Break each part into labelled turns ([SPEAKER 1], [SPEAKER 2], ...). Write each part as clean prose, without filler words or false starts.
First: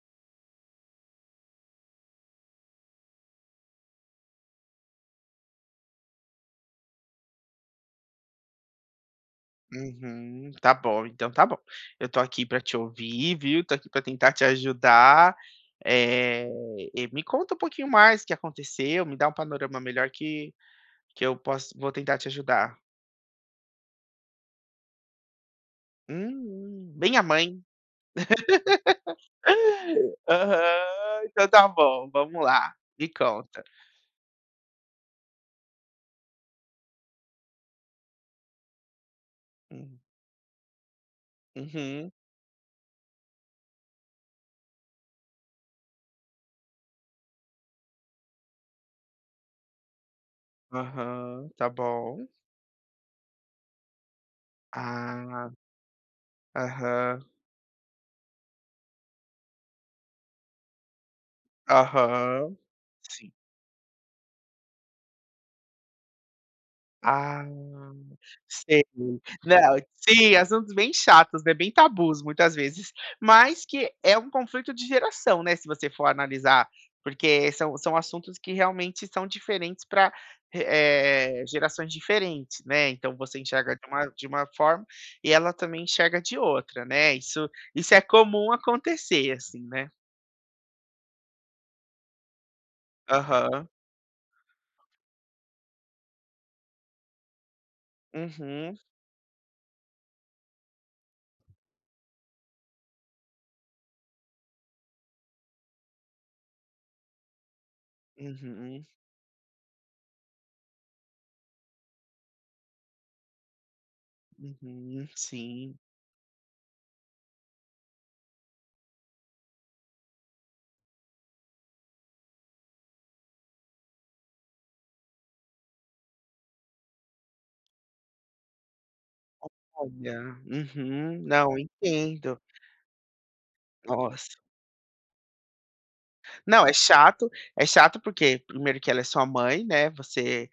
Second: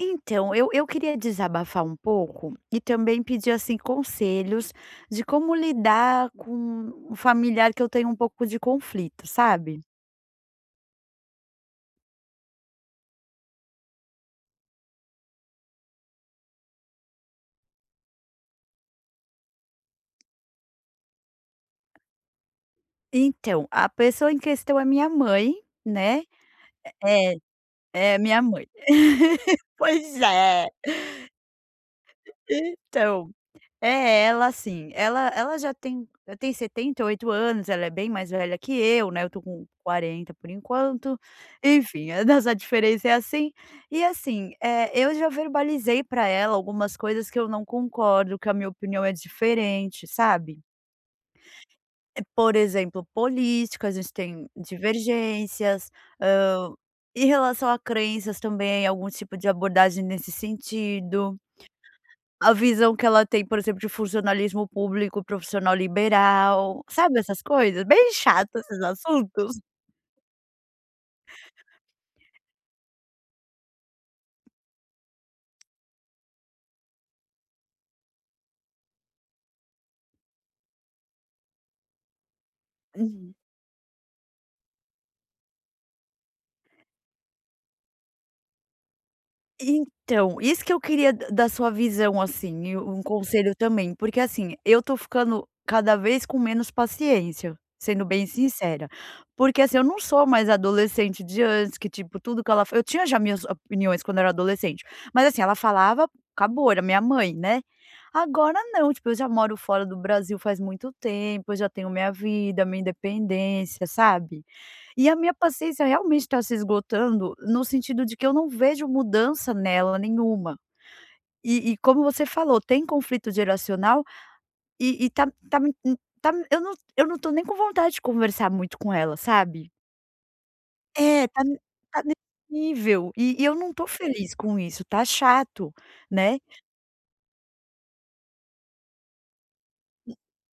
[SPEAKER 1] Então, eu queria desabafar um pouco e também pedir, assim, conselhos de como lidar com um familiar que eu tenho um pouco de conflito, sabe.
[SPEAKER 2] Uhum, tá bom, então tá bom. Eu tô aqui pra te ouvir, viu, tô aqui pra tentar te ajudar. Eh, e me conta um pouquinho mais o que aconteceu, me dá um panorama melhor que eu posso vou tentar te ajudar.
[SPEAKER 1] Então, a pessoa em questão é minha mãe, né.
[SPEAKER 2] Bem a
[SPEAKER 1] É,
[SPEAKER 2] mãe.
[SPEAKER 1] é minha mãe. Pois é.
[SPEAKER 2] Aham, então tá bom, vamos lá, me
[SPEAKER 1] Então
[SPEAKER 2] conta.
[SPEAKER 1] É, ela assim, ela ela já tem 78 anos, ela é bem mais velha que eu, né, eu tô com
[SPEAKER 2] Hum,
[SPEAKER 1] 40 por enquanto, enfim,
[SPEAKER 2] uhum,
[SPEAKER 1] a nossa diferença é assim. E assim, eu já verbalizei pra ela algumas coisas que eu não concordo, que a minha opinião é diferente, sabe.
[SPEAKER 2] aham, tá
[SPEAKER 1] Eh,
[SPEAKER 2] bom.
[SPEAKER 1] por exemplo, política, a gente tem
[SPEAKER 2] Ah,
[SPEAKER 1] divergências, hã,
[SPEAKER 2] aham,
[SPEAKER 1] em relação a crenças também, algum tipo de abordagem nesse sentido. A
[SPEAKER 2] aham.
[SPEAKER 1] visão que ela tem, por exemplo, de funcionalismo público, profissional liberal, sabe essas
[SPEAKER 2] Ah,
[SPEAKER 1] coisas? Bem chato esses
[SPEAKER 2] sei. Não,
[SPEAKER 1] assuntos.
[SPEAKER 2] sim, assuntos bem chatos, né, bem tabus muitas vezes, mas que é um conflito de geração, né, se você for analisar, porque são assuntos que realmente são diferentes para gerações diferentes, né, então
[SPEAKER 1] Uhum.
[SPEAKER 2] você enxerga de uma forma e ela também enxerga de outra, né, isso é comum acontecer, assim, né.
[SPEAKER 1] Então, isso que eu queria d da sua visão, assim, e um conselho
[SPEAKER 2] Aham.
[SPEAKER 1] também, porque, assim, eu tô ficando cada vez com menos paciência, sendo bem
[SPEAKER 2] Uhum,
[SPEAKER 1] sincera. Porque, assim, eu não sou mais adolescente de antes, que tipo, tudo que ela fa eu tinha já minhas opiniões quando era adolescente, mas, assim, ela falava, acabou, era minha mãe, né. Agora
[SPEAKER 2] uhum,
[SPEAKER 1] não, tipo, eu já moro fora do Brasil faz muito tempo, eu já tenho minha vida, minha independência, sabe?
[SPEAKER 2] uhum,
[SPEAKER 1] E a minha
[SPEAKER 2] sim.
[SPEAKER 1] paciência realmente está se esgotando, no sentido de que eu não vejo mudança nela nenhuma. E como você falou, tem conflito geracional e tá me hum, eu não tô nem com vontade de conversar muito com ela, sabe.
[SPEAKER 2] Olha, uhum,
[SPEAKER 1] É,
[SPEAKER 2] não,
[SPEAKER 1] tá nesse
[SPEAKER 2] entendo.
[SPEAKER 1] nível, e eu não tô feliz
[SPEAKER 2] Nossa.
[SPEAKER 1] com isso, tá chato, né.
[SPEAKER 2] Não, é chato porque primeiro que ela é sua mãe, né, você,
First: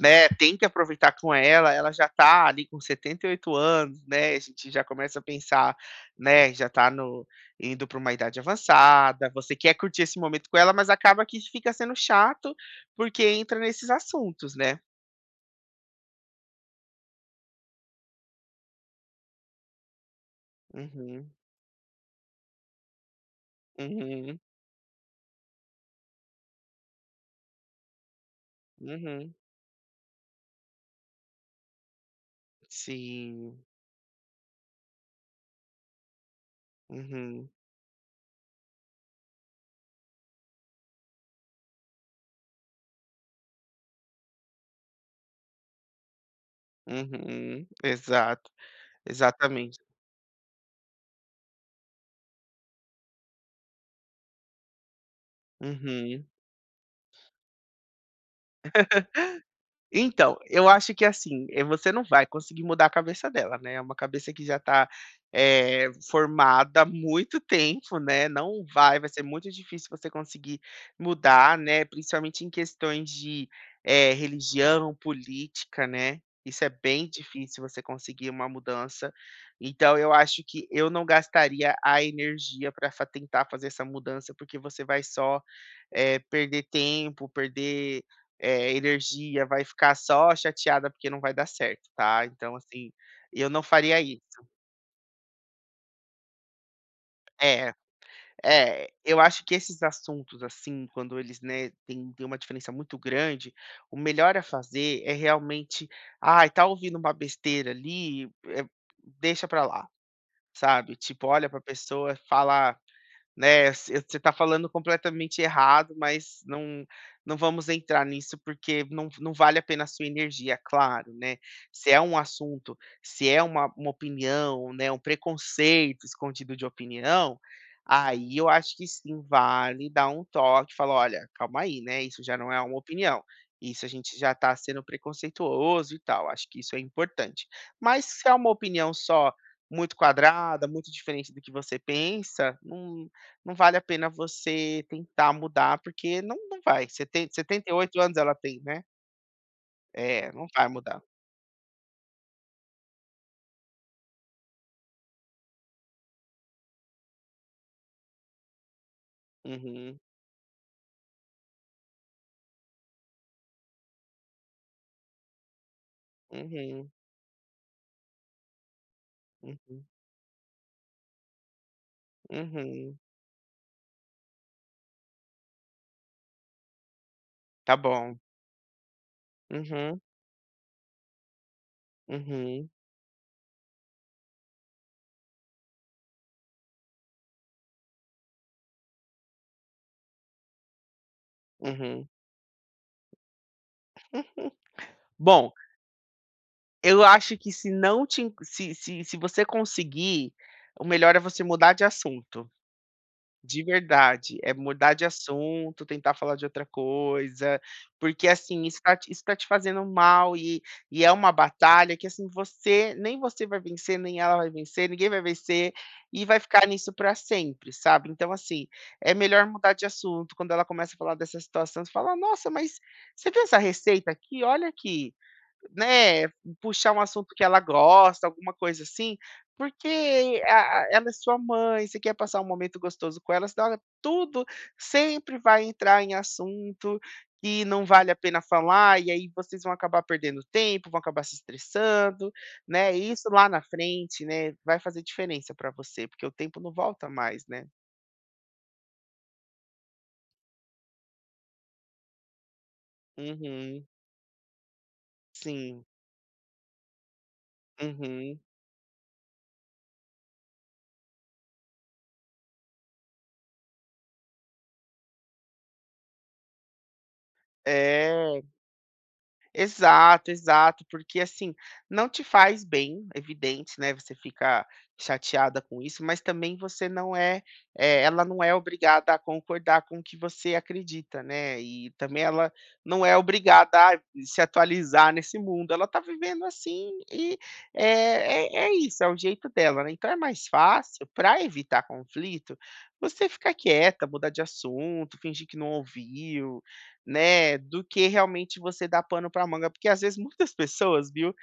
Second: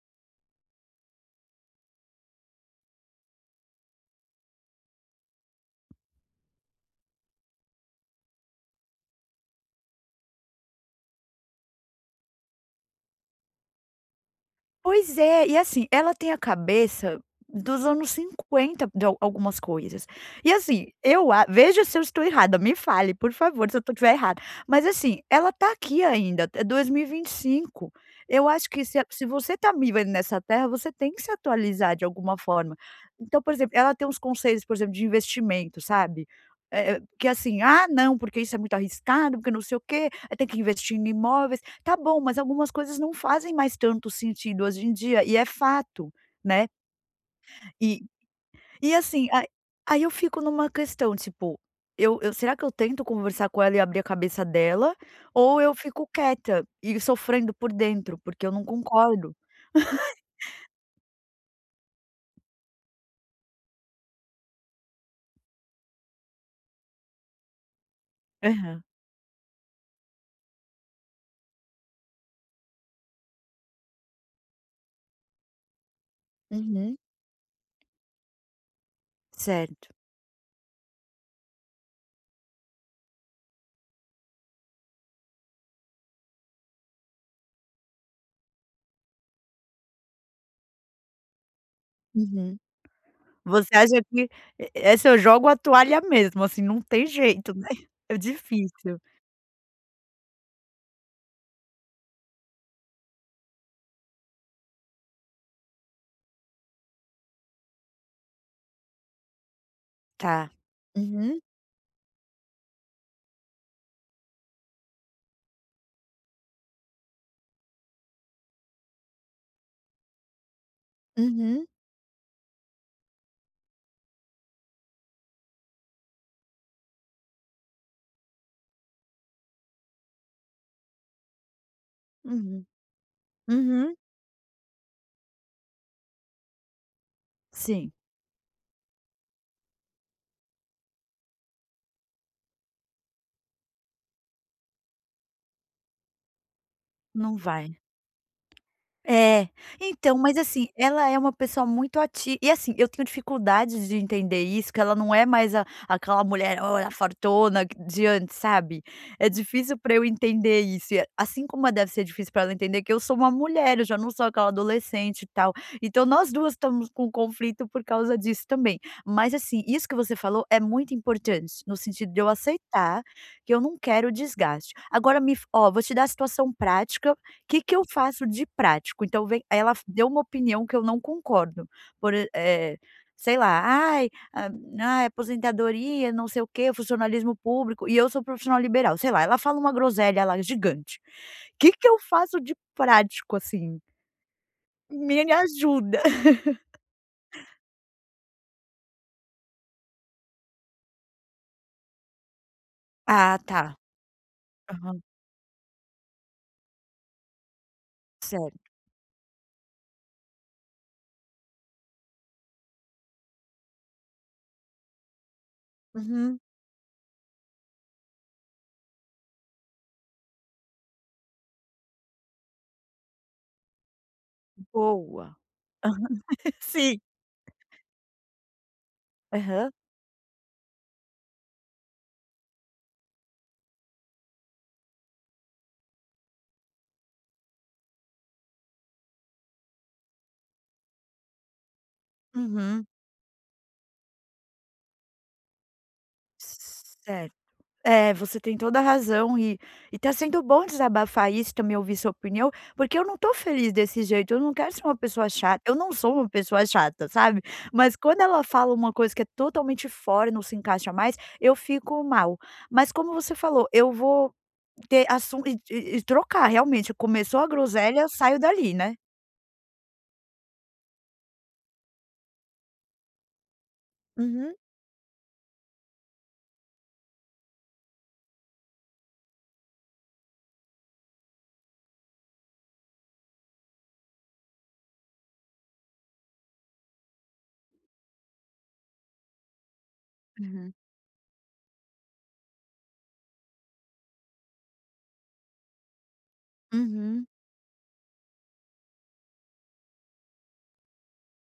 [SPEAKER 2] né, tem que aproveitar com ela, ela já tá ali com 78 anos, né, a gente já começa a pensar, né, já tá no indo para uma idade avançada, você quer curtir esse momento com ela, mas acaba que fica sendo chato, porque entra nesses assuntos, né.
[SPEAKER 1] Pois é, e assim, ela tem a cabeça dos anos 50 de al algumas coisas. E assim,
[SPEAKER 2] Uhum,
[SPEAKER 1] eu a veja se eu estou errada, me fale, por favor, se eu tô estiver
[SPEAKER 2] uhum,
[SPEAKER 1] errada. Mas assim, ela tá aqui ainda, é dois mil e vinte e cinco. Eu acho que se
[SPEAKER 2] uhum.
[SPEAKER 1] você tá me nessa terra, você tem que se atualizar de alguma forma. Então, por
[SPEAKER 2] Sim.
[SPEAKER 1] exemplo, ela tem uns conselhos, por exemplo, de investimento, sabe. Que
[SPEAKER 2] Uhum,
[SPEAKER 1] assim: "Ah, não, porque isso é muito arriscado, porque não sei o quê, aí tem que investir em imóveis". Tá bom, mas algumas coisas não fazem mais tanto sentido hoje em dia, e é fato, né.
[SPEAKER 2] uhum.
[SPEAKER 1] E
[SPEAKER 2] Exato,
[SPEAKER 1] e assim, a
[SPEAKER 2] exatamente.
[SPEAKER 1] aí eu fico numa questão, tipo, eu será que eu tento conversar com ela e abrir a cabeça dela, ou eu fico
[SPEAKER 2] Uhum.
[SPEAKER 1] quieta e sofrendo por dentro, porque eu não concordo.
[SPEAKER 2] Então, eu acho que assim, você não vai conseguir mudar a cabeça dela, né, é uma cabeça que já está formada há muito tempo, né, não
[SPEAKER 1] Aham.
[SPEAKER 2] vai, vai ser muito difícil você conseguir mudar, né, principalmente em questões de, religião, política, né, isso é
[SPEAKER 1] Uhum.
[SPEAKER 2] bem difícil você conseguir uma mudança.
[SPEAKER 1] Certo.
[SPEAKER 2] Então eu acho que eu não gastaria a energia para tentar fazer essa mudança, porque você vai só, perder tempo, perder, energia, vai ficar só chateada porque não vai dar certo, tá. Então,
[SPEAKER 1] Uhum.
[SPEAKER 2] assim, eu não
[SPEAKER 1] Você
[SPEAKER 2] faria
[SPEAKER 1] acha
[SPEAKER 2] isso.
[SPEAKER 1] que essa eu jogo a toalha mesmo, assim, não tem jeito, né.
[SPEAKER 2] É,
[SPEAKER 1] É
[SPEAKER 2] é,
[SPEAKER 1] difícil.
[SPEAKER 2] eu acho que esses assuntos, assim, quando eles, né, têm uma diferença muito grande, o melhor a fazer é realmente, ai, tá ouvindo uma besteira ali, deixa pra lá,
[SPEAKER 1] Tá.
[SPEAKER 2] sabe. Tipo,
[SPEAKER 1] Uhum,
[SPEAKER 2] olha pra pessoa, fala. Né, você está falando completamente errado, mas não vamos entrar nisso, porque não vale a pena a sua energia, claro, né.
[SPEAKER 1] uhum,
[SPEAKER 2] Se é um assunto, se é uma opinião, né, um preconceito escondido de opinião, aí eu acho que sim, vale dar um toque, falar: "Olha, calma aí, né, isso já não é
[SPEAKER 1] uhum,
[SPEAKER 2] uma opinião, isso a
[SPEAKER 1] uhum.
[SPEAKER 2] gente já está sendo preconceituoso e tal", acho que isso é importante.
[SPEAKER 1] Sim,
[SPEAKER 2] Mas se é uma opinião só muito quadrada, muito diferente do que você pensa, não vale a pena você tentar mudar, porque não vai. Setenta,
[SPEAKER 1] não
[SPEAKER 2] setenta e
[SPEAKER 1] vai.
[SPEAKER 2] oito anos ela tem, né?
[SPEAKER 1] É, então,
[SPEAKER 2] É,
[SPEAKER 1] mas
[SPEAKER 2] não vai
[SPEAKER 1] assim,
[SPEAKER 2] mudar.
[SPEAKER 1] ela é uma pessoa muito ativa e assim, eu tenho dificuldade de entender isso, que ela não é mais a aquela mulherona fortona q de antes, sabe. É difícil pra
[SPEAKER 2] Uhum,
[SPEAKER 1] eu entender isso, e é, assim como deve ser difícil pra ela entender que eu sou uma mulher, eu já não sou aquela adolescente e tal. Então nós 2 estamos
[SPEAKER 2] uhum,
[SPEAKER 1] com conflito por causa disso também. Mas assim,
[SPEAKER 2] uhum,
[SPEAKER 1] isso que você falou é muito importante, no sentido de eu
[SPEAKER 2] uhum.
[SPEAKER 1] aceitar que eu não quero desgaste. Agora me f ó, vou te dar a situação prática. Que que
[SPEAKER 2] Tá
[SPEAKER 1] eu
[SPEAKER 2] bom.
[SPEAKER 1] faço de prático? Então vem aí ela
[SPEAKER 2] Uhum,
[SPEAKER 1] deu uma opinião que eu não concordo, por e
[SPEAKER 2] uhum,
[SPEAKER 1] eh, sei lá: "Ai, ah, ai, aposentadoria, não sei o quê, funcionalismo público", e eu sou profissional liberal, sei lá, ela fala uma groselha lá gigante. Que eu
[SPEAKER 2] uhum.
[SPEAKER 1] faço de prático, assim? Me
[SPEAKER 2] Bom,
[SPEAKER 1] ajuda.
[SPEAKER 2] eu acho que se não te in- se se você conseguir, o melhor é você mudar de assunto.
[SPEAKER 1] Ah,
[SPEAKER 2] De
[SPEAKER 1] tá.
[SPEAKER 2] verdade, é mudar
[SPEAKER 1] Aham.
[SPEAKER 2] de assunto, tentar falar de outra coisa, porque
[SPEAKER 1] Certo.
[SPEAKER 2] assim, isso tá te fazendo mal e é uma batalha que assim, você vai vencer, nem ela vai vencer, ninguém vai vencer, e vai
[SPEAKER 1] Uhum.
[SPEAKER 2] ficar nisso para sempre, sabe. Então assim, é melhor mudar de assunto, quando ela começa a falar dessa situação, você fala: "Nossa, mas você viu essa receita aqui? Olha aqui".
[SPEAKER 1] Boa.
[SPEAKER 2] Né, puxar
[SPEAKER 1] Sim.
[SPEAKER 2] um assunto que ela gosta, alguma coisa assim,
[SPEAKER 1] Aham.
[SPEAKER 2] porque a ela é sua mãe, você quer passar um momento gostoso com ela, senão tudo sempre vai entrar em assunto que não vale a pena falar, e aí vocês vão acabar perdendo tempo, vão acabar se estressando,
[SPEAKER 1] Uhum.
[SPEAKER 2] né, e isso lá na frente, né, vai fazer diferença para você, porque o tempo não volta
[SPEAKER 1] Certo.
[SPEAKER 2] mais, né.
[SPEAKER 1] É, você tem toda a razão e tá sendo bom desabafar isso, também ouvir sua opinião, porque eu não tô feliz
[SPEAKER 2] Uhum.
[SPEAKER 1] desse jeito, eu não quero ser uma pessoa chata, eu
[SPEAKER 2] Sim.
[SPEAKER 1] não sou uma pessoa chata, sabe. Mas quando
[SPEAKER 2] Uhum.
[SPEAKER 1] ela fala uma coisa que é totalmente fora, não se encaixa mais, eu fico mal. Mas como você falou, eu vou ter assunto e trocar realmente, começou a groselha, eu saio
[SPEAKER 2] É.
[SPEAKER 1] dali, né.
[SPEAKER 2] Exato, exato, porque assim, não te faz bem, evidente, né? Você
[SPEAKER 1] Uhum.
[SPEAKER 2] fica chateada com isso, mas também você não é, eh, ela não é obrigada a concordar com o que você acredita, né? E também ela não é obrigada a se atualizar nesse mundo. Ela tá vivendo assim e é isso, é o jeito dela, né? Então é mais
[SPEAKER 1] Uhum.
[SPEAKER 2] fácil, para evitar conflito, você ficar quieta, mudar de assunto, fingir que não ouviu,
[SPEAKER 1] Uhum.
[SPEAKER 2] né, do que realmente você dar pano para manga, porque às vezes muitas pessoas, viu,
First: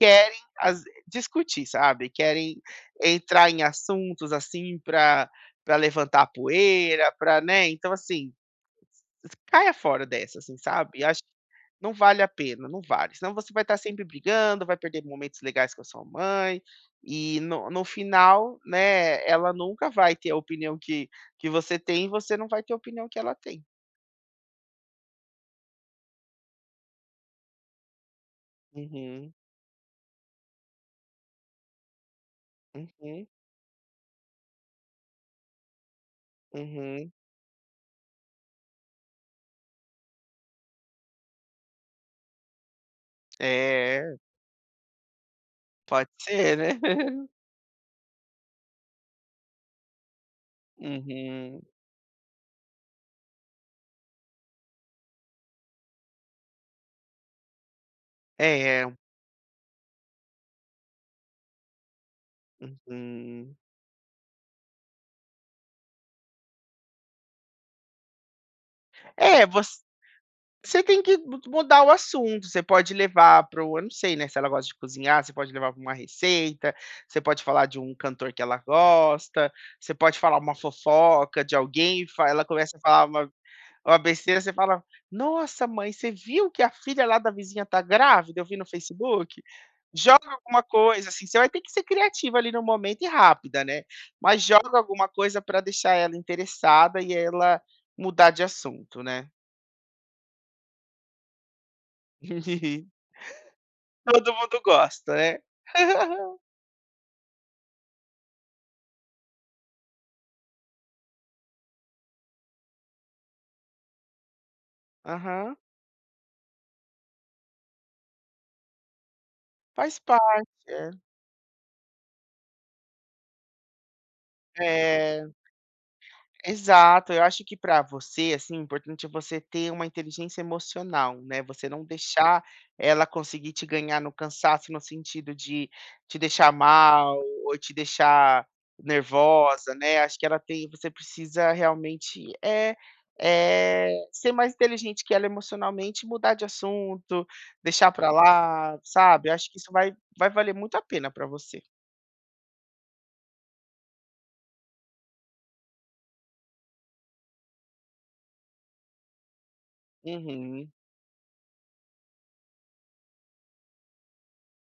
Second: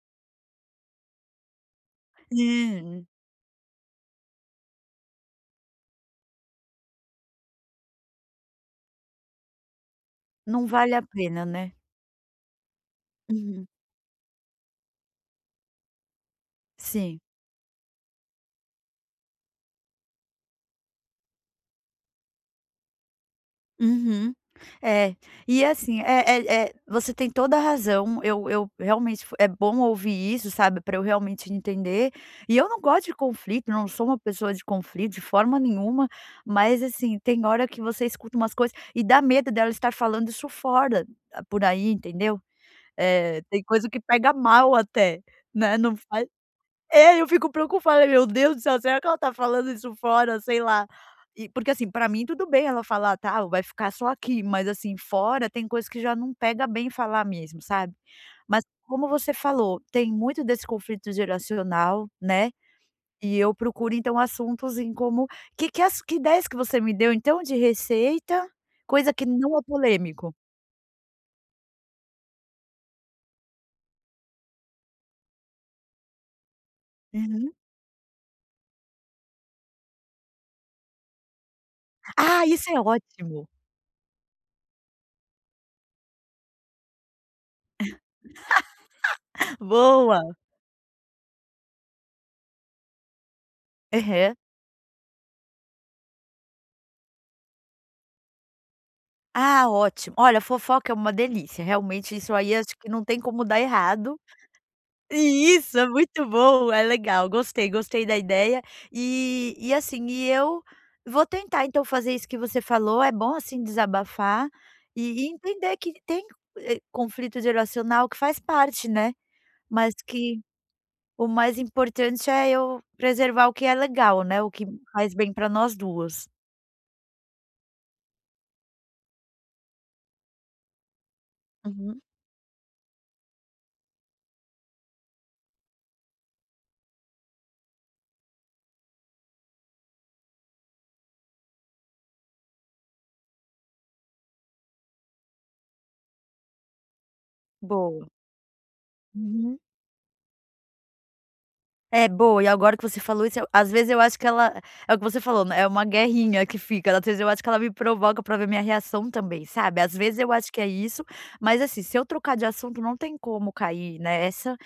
[SPEAKER 2] querem as discutir, sabe, querem
[SPEAKER 1] É,
[SPEAKER 2] entrar em assuntos, assim, para levantar poeira, para, né, então assim, caia fora dessa, assim,
[SPEAKER 1] não vale a
[SPEAKER 2] sabe, acho que
[SPEAKER 1] pena, né.
[SPEAKER 2] não vale a pena, não vale, senão você vai
[SPEAKER 1] Uhum.
[SPEAKER 2] estar sempre brigando, vai perder momentos legais com a sua mãe,
[SPEAKER 1] Sim.
[SPEAKER 2] e no final, né, ela nunca vai ter a opinião que você tem e você não vai ter a opinião que ela tem.
[SPEAKER 1] Uhum. É, e assim, é você tem toda a razão, eu realmente
[SPEAKER 2] Uhum,
[SPEAKER 1] é bom ouvir isso, sabe, para eu realmente entender, e eu não gosto de
[SPEAKER 2] uhum,
[SPEAKER 1] conflito, não sou uma pessoa de conflito de forma nenhuma, mas
[SPEAKER 2] uhum.
[SPEAKER 1] assim, tem hora que você escuta umas coisas e dá medo dela estar falando isso fora, ah, por aí, entendeu. É tem coisa que
[SPEAKER 2] É,
[SPEAKER 1] pega mal até, né, não
[SPEAKER 2] pode ser, né.
[SPEAKER 1] é, eu fico preocupada, meu Deus do céu, será que ela tá falando isso fora, sei lá. E
[SPEAKER 2] Uhum.
[SPEAKER 1] porque assim, pra mim tudo bem ela falar: "Tá, vai ficar só aqui", mas assim, fora tem coisa que já não pega bem falar mesmo, sabe. Mas
[SPEAKER 2] É, um,
[SPEAKER 1] como você falou, tem muito desse conflito geracional, né, e eu
[SPEAKER 2] uhum.
[SPEAKER 1] procuro então assuntos em como que ideias que você me deu então de receita, coisa que
[SPEAKER 2] É,
[SPEAKER 1] não é
[SPEAKER 2] você
[SPEAKER 1] polêmico?
[SPEAKER 2] você tem que mu mudar o assunto, você pode levar para o eu não sei, né, se ela gosta de cozinhar, você pode levar para uma receita, você pode
[SPEAKER 1] Uhum.
[SPEAKER 2] falar de um cantor que ela gosta, você pode falar uma fofoca de alguém, fa ela
[SPEAKER 1] Ah, isso
[SPEAKER 2] começa
[SPEAKER 1] é
[SPEAKER 2] a falar uma.
[SPEAKER 1] ótimo.
[SPEAKER 2] Uma besteira, você fala: "Nossa mãe, você viu que a filha lá da vizinha tá grávida? Eu vi no Facebook". Joga
[SPEAKER 1] Boa.
[SPEAKER 2] alguma coisa, assim, você vai ter que ser criativa ali no momento e rápida, né.
[SPEAKER 1] Aham.
[SPEAKER 2] Mas joga alguma coisa para deixar ela interessada e ela mudar de assunto, né.
[SPEAKER 1] Ah, ótimo. Olha, fofoca é uma delícia, realmente isso aí acho que não tem como dar errado.
[SPEAKER 2] Todo mundo gosta, né.
[SPEAKER 1] E isso, é muito bom, é legal, gostei, gostei da ideia. E eu vou tentar então fazer isso que você falou, é bom assim desabafar e
[SPEAKER 2] Aham.
[SPEAKER 1] entender que tem, conflito geracional que faz parte, né, mas
[SPEAKER 2] Faz
[SPEAKER 1] que
[SPEAKER 2] parte, é.
[SPEAKER 1] o mais importante é eu preservar o que é legal, né, o que faz
[SPEAKER 2] É.
[SPEAKER 1] bem para nós duas.
[SPEAKER 2] Exato, eu acho que para você, assim, o importante é você ter uma inteligência emocional, né, você não
[SPEAKER 1] Uhum,
[SPEAKER 2] deixar ela conseguir te ganhar no cansaço, no sentido de te deixar mal ou te deixar nervosa, né, acho que ela tem você precisa realmente, ser mais inteligente que ela emocionalmente, mudar de assunto, deixar
[SPEAKER 1] boa.
[SPEAKER 2] para lá, sabe. Eu acho que
[SPEAKER 1] Uhum.
[SPEAKER 2] isso vai valer muito a pena para você.
[SPEAKER 1] É, boa. E agora que você falou isso, eu às vezes eu acho que ela é o que você falou, né, é uma guerrinha que fica, às vezes eu acho que ela me provoca pra ver minha reação também, sabe. Às vezes eu acho que é
[SPEAKER 2] Uhum,
[SPEAKER 1] isso, mas assim, se eu trocar de assunto não tem como cair nessa,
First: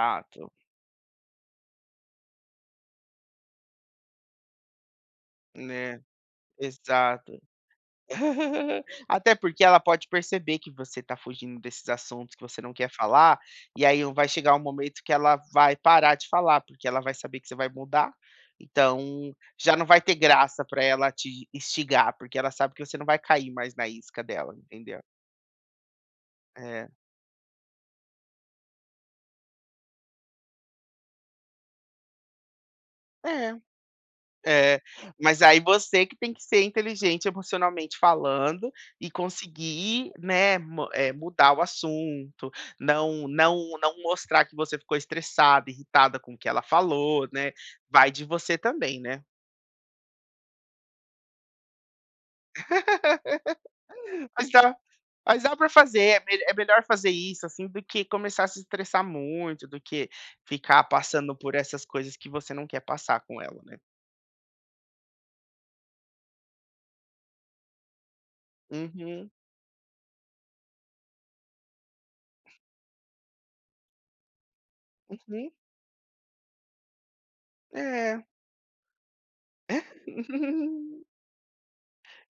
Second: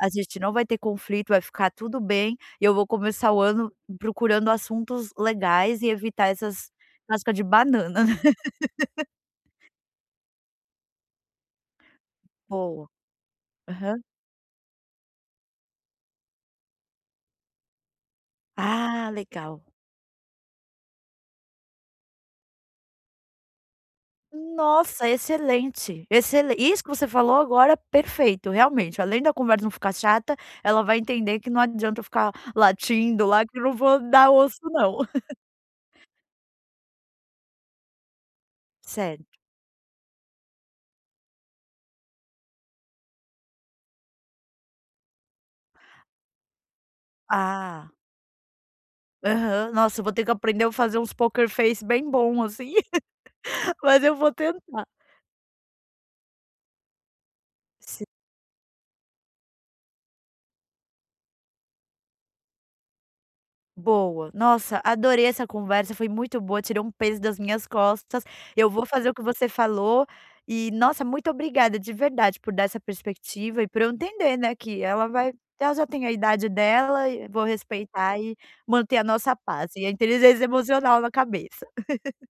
[SPEAKER 1] a gente não vai ter conflito, vai ficar tudo bem, e eu vou começar o ano procurando assuntos legais e
[SPEAKER 2] né,
[SPEAKER 1] evitar essas cascas
[SPEAKER 2] exato.
[SPEAKER 1] de banana, né.
[SPEAKER 2] Até porque ela pode perceber que você está fugindo desses assuntos que você não
[SPEAKER 1] Boa.
[SPEAKER 2] quer falar, e aí
[SPEAKER 1] Aham.
[SPEAKER 2] vai chegar um momento que ela vai parar de falar, porque ela vai saber que você vai mudar,
[SPEAKER 1] Ah,
[SPEAKER 2] então
[SPEAKER 1] legal.
[SPEAKER 2] já não vai ter graça para ela te instigar, porque ela sabe que você não vai cair mais na isca dela, entendeu?
[SPEAKER 1] Nossa, excelente, excelen isso que
[SPEAKER 2] É.
[SPEAKER 1] você falou agora, é perfeito, realmente, além da conversa não ficar chata, ela vai entender que não adianta eu ficar latindo lá
[SPEAKER 2] É.
[SPEAKER 1] que eu não vou dar osso
[SPEAKER 2] É,
[SPEAKER 1] não.
[SPEAKER 2] mas aí você que tem que ser inteligente emocionalmente falando e
[SPEAKER 1] Sério?
[SPEAKER 2] conseguir, né, mudar o assunto, não não não mostrar que você ficou estressada, irritada com o que ela falou, né,
[SPEAKER 1] Ah,
[SPEAKER 2] vai de você também, né.
[SPEAKER 1] aham. Nossa, eu vou ter que aprender a fazer uns poker face bem bom assim, mas eu vou
[SPEAKER 2] Mas dá
[SPEAKER 1] tentar.
[SPEAKER 2] mas dá para fazer, é me é melhor fazer isso, assim, do que começar a se estressar muito, do que ficar passando por essas coisas que você não quer passar com ela, né.
[SPEAKER 1] Boa. Nossa, adorei essa conversa, foi muito boa, tirou um peso das minhas costas. Eu vou fazer o que
[SPEAKER 2] Uhum,
[SPEAKER 1] você falou e, nossa, muito obrigada de verdade por dar essa perspectiva e por eu entender, né, que
[SPEAKER 2] uhum,
[SPEAKER 1] ela já tem a idade dela e vou respeitar
[SPEAKER 2] é.
[SPEAKER 1] e manter a nossa paz e a inteligência emocional na cabeça.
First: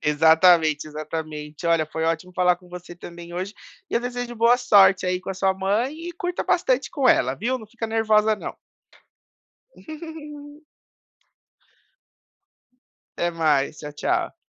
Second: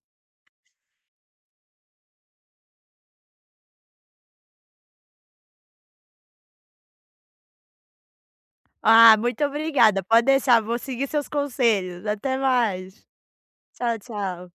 [SPEAKER 2] Exatamente, exatamente. Olha, foi ótimo falar com você também hoje e eu desejo boa sorte aí com a sua mãe e curta bastante com ela, viu? Não fica nervosa não.
[SPEAKER 1] Ah, muito obrigada, pode deixar, vou seguir seus conselhos. Até mais.
[SPEAKER 2] Até mais, tchau,
[SPEAKER 1] Tchau,
[SPEAKER 2] tchau.
[SPEAKER 1] tchau.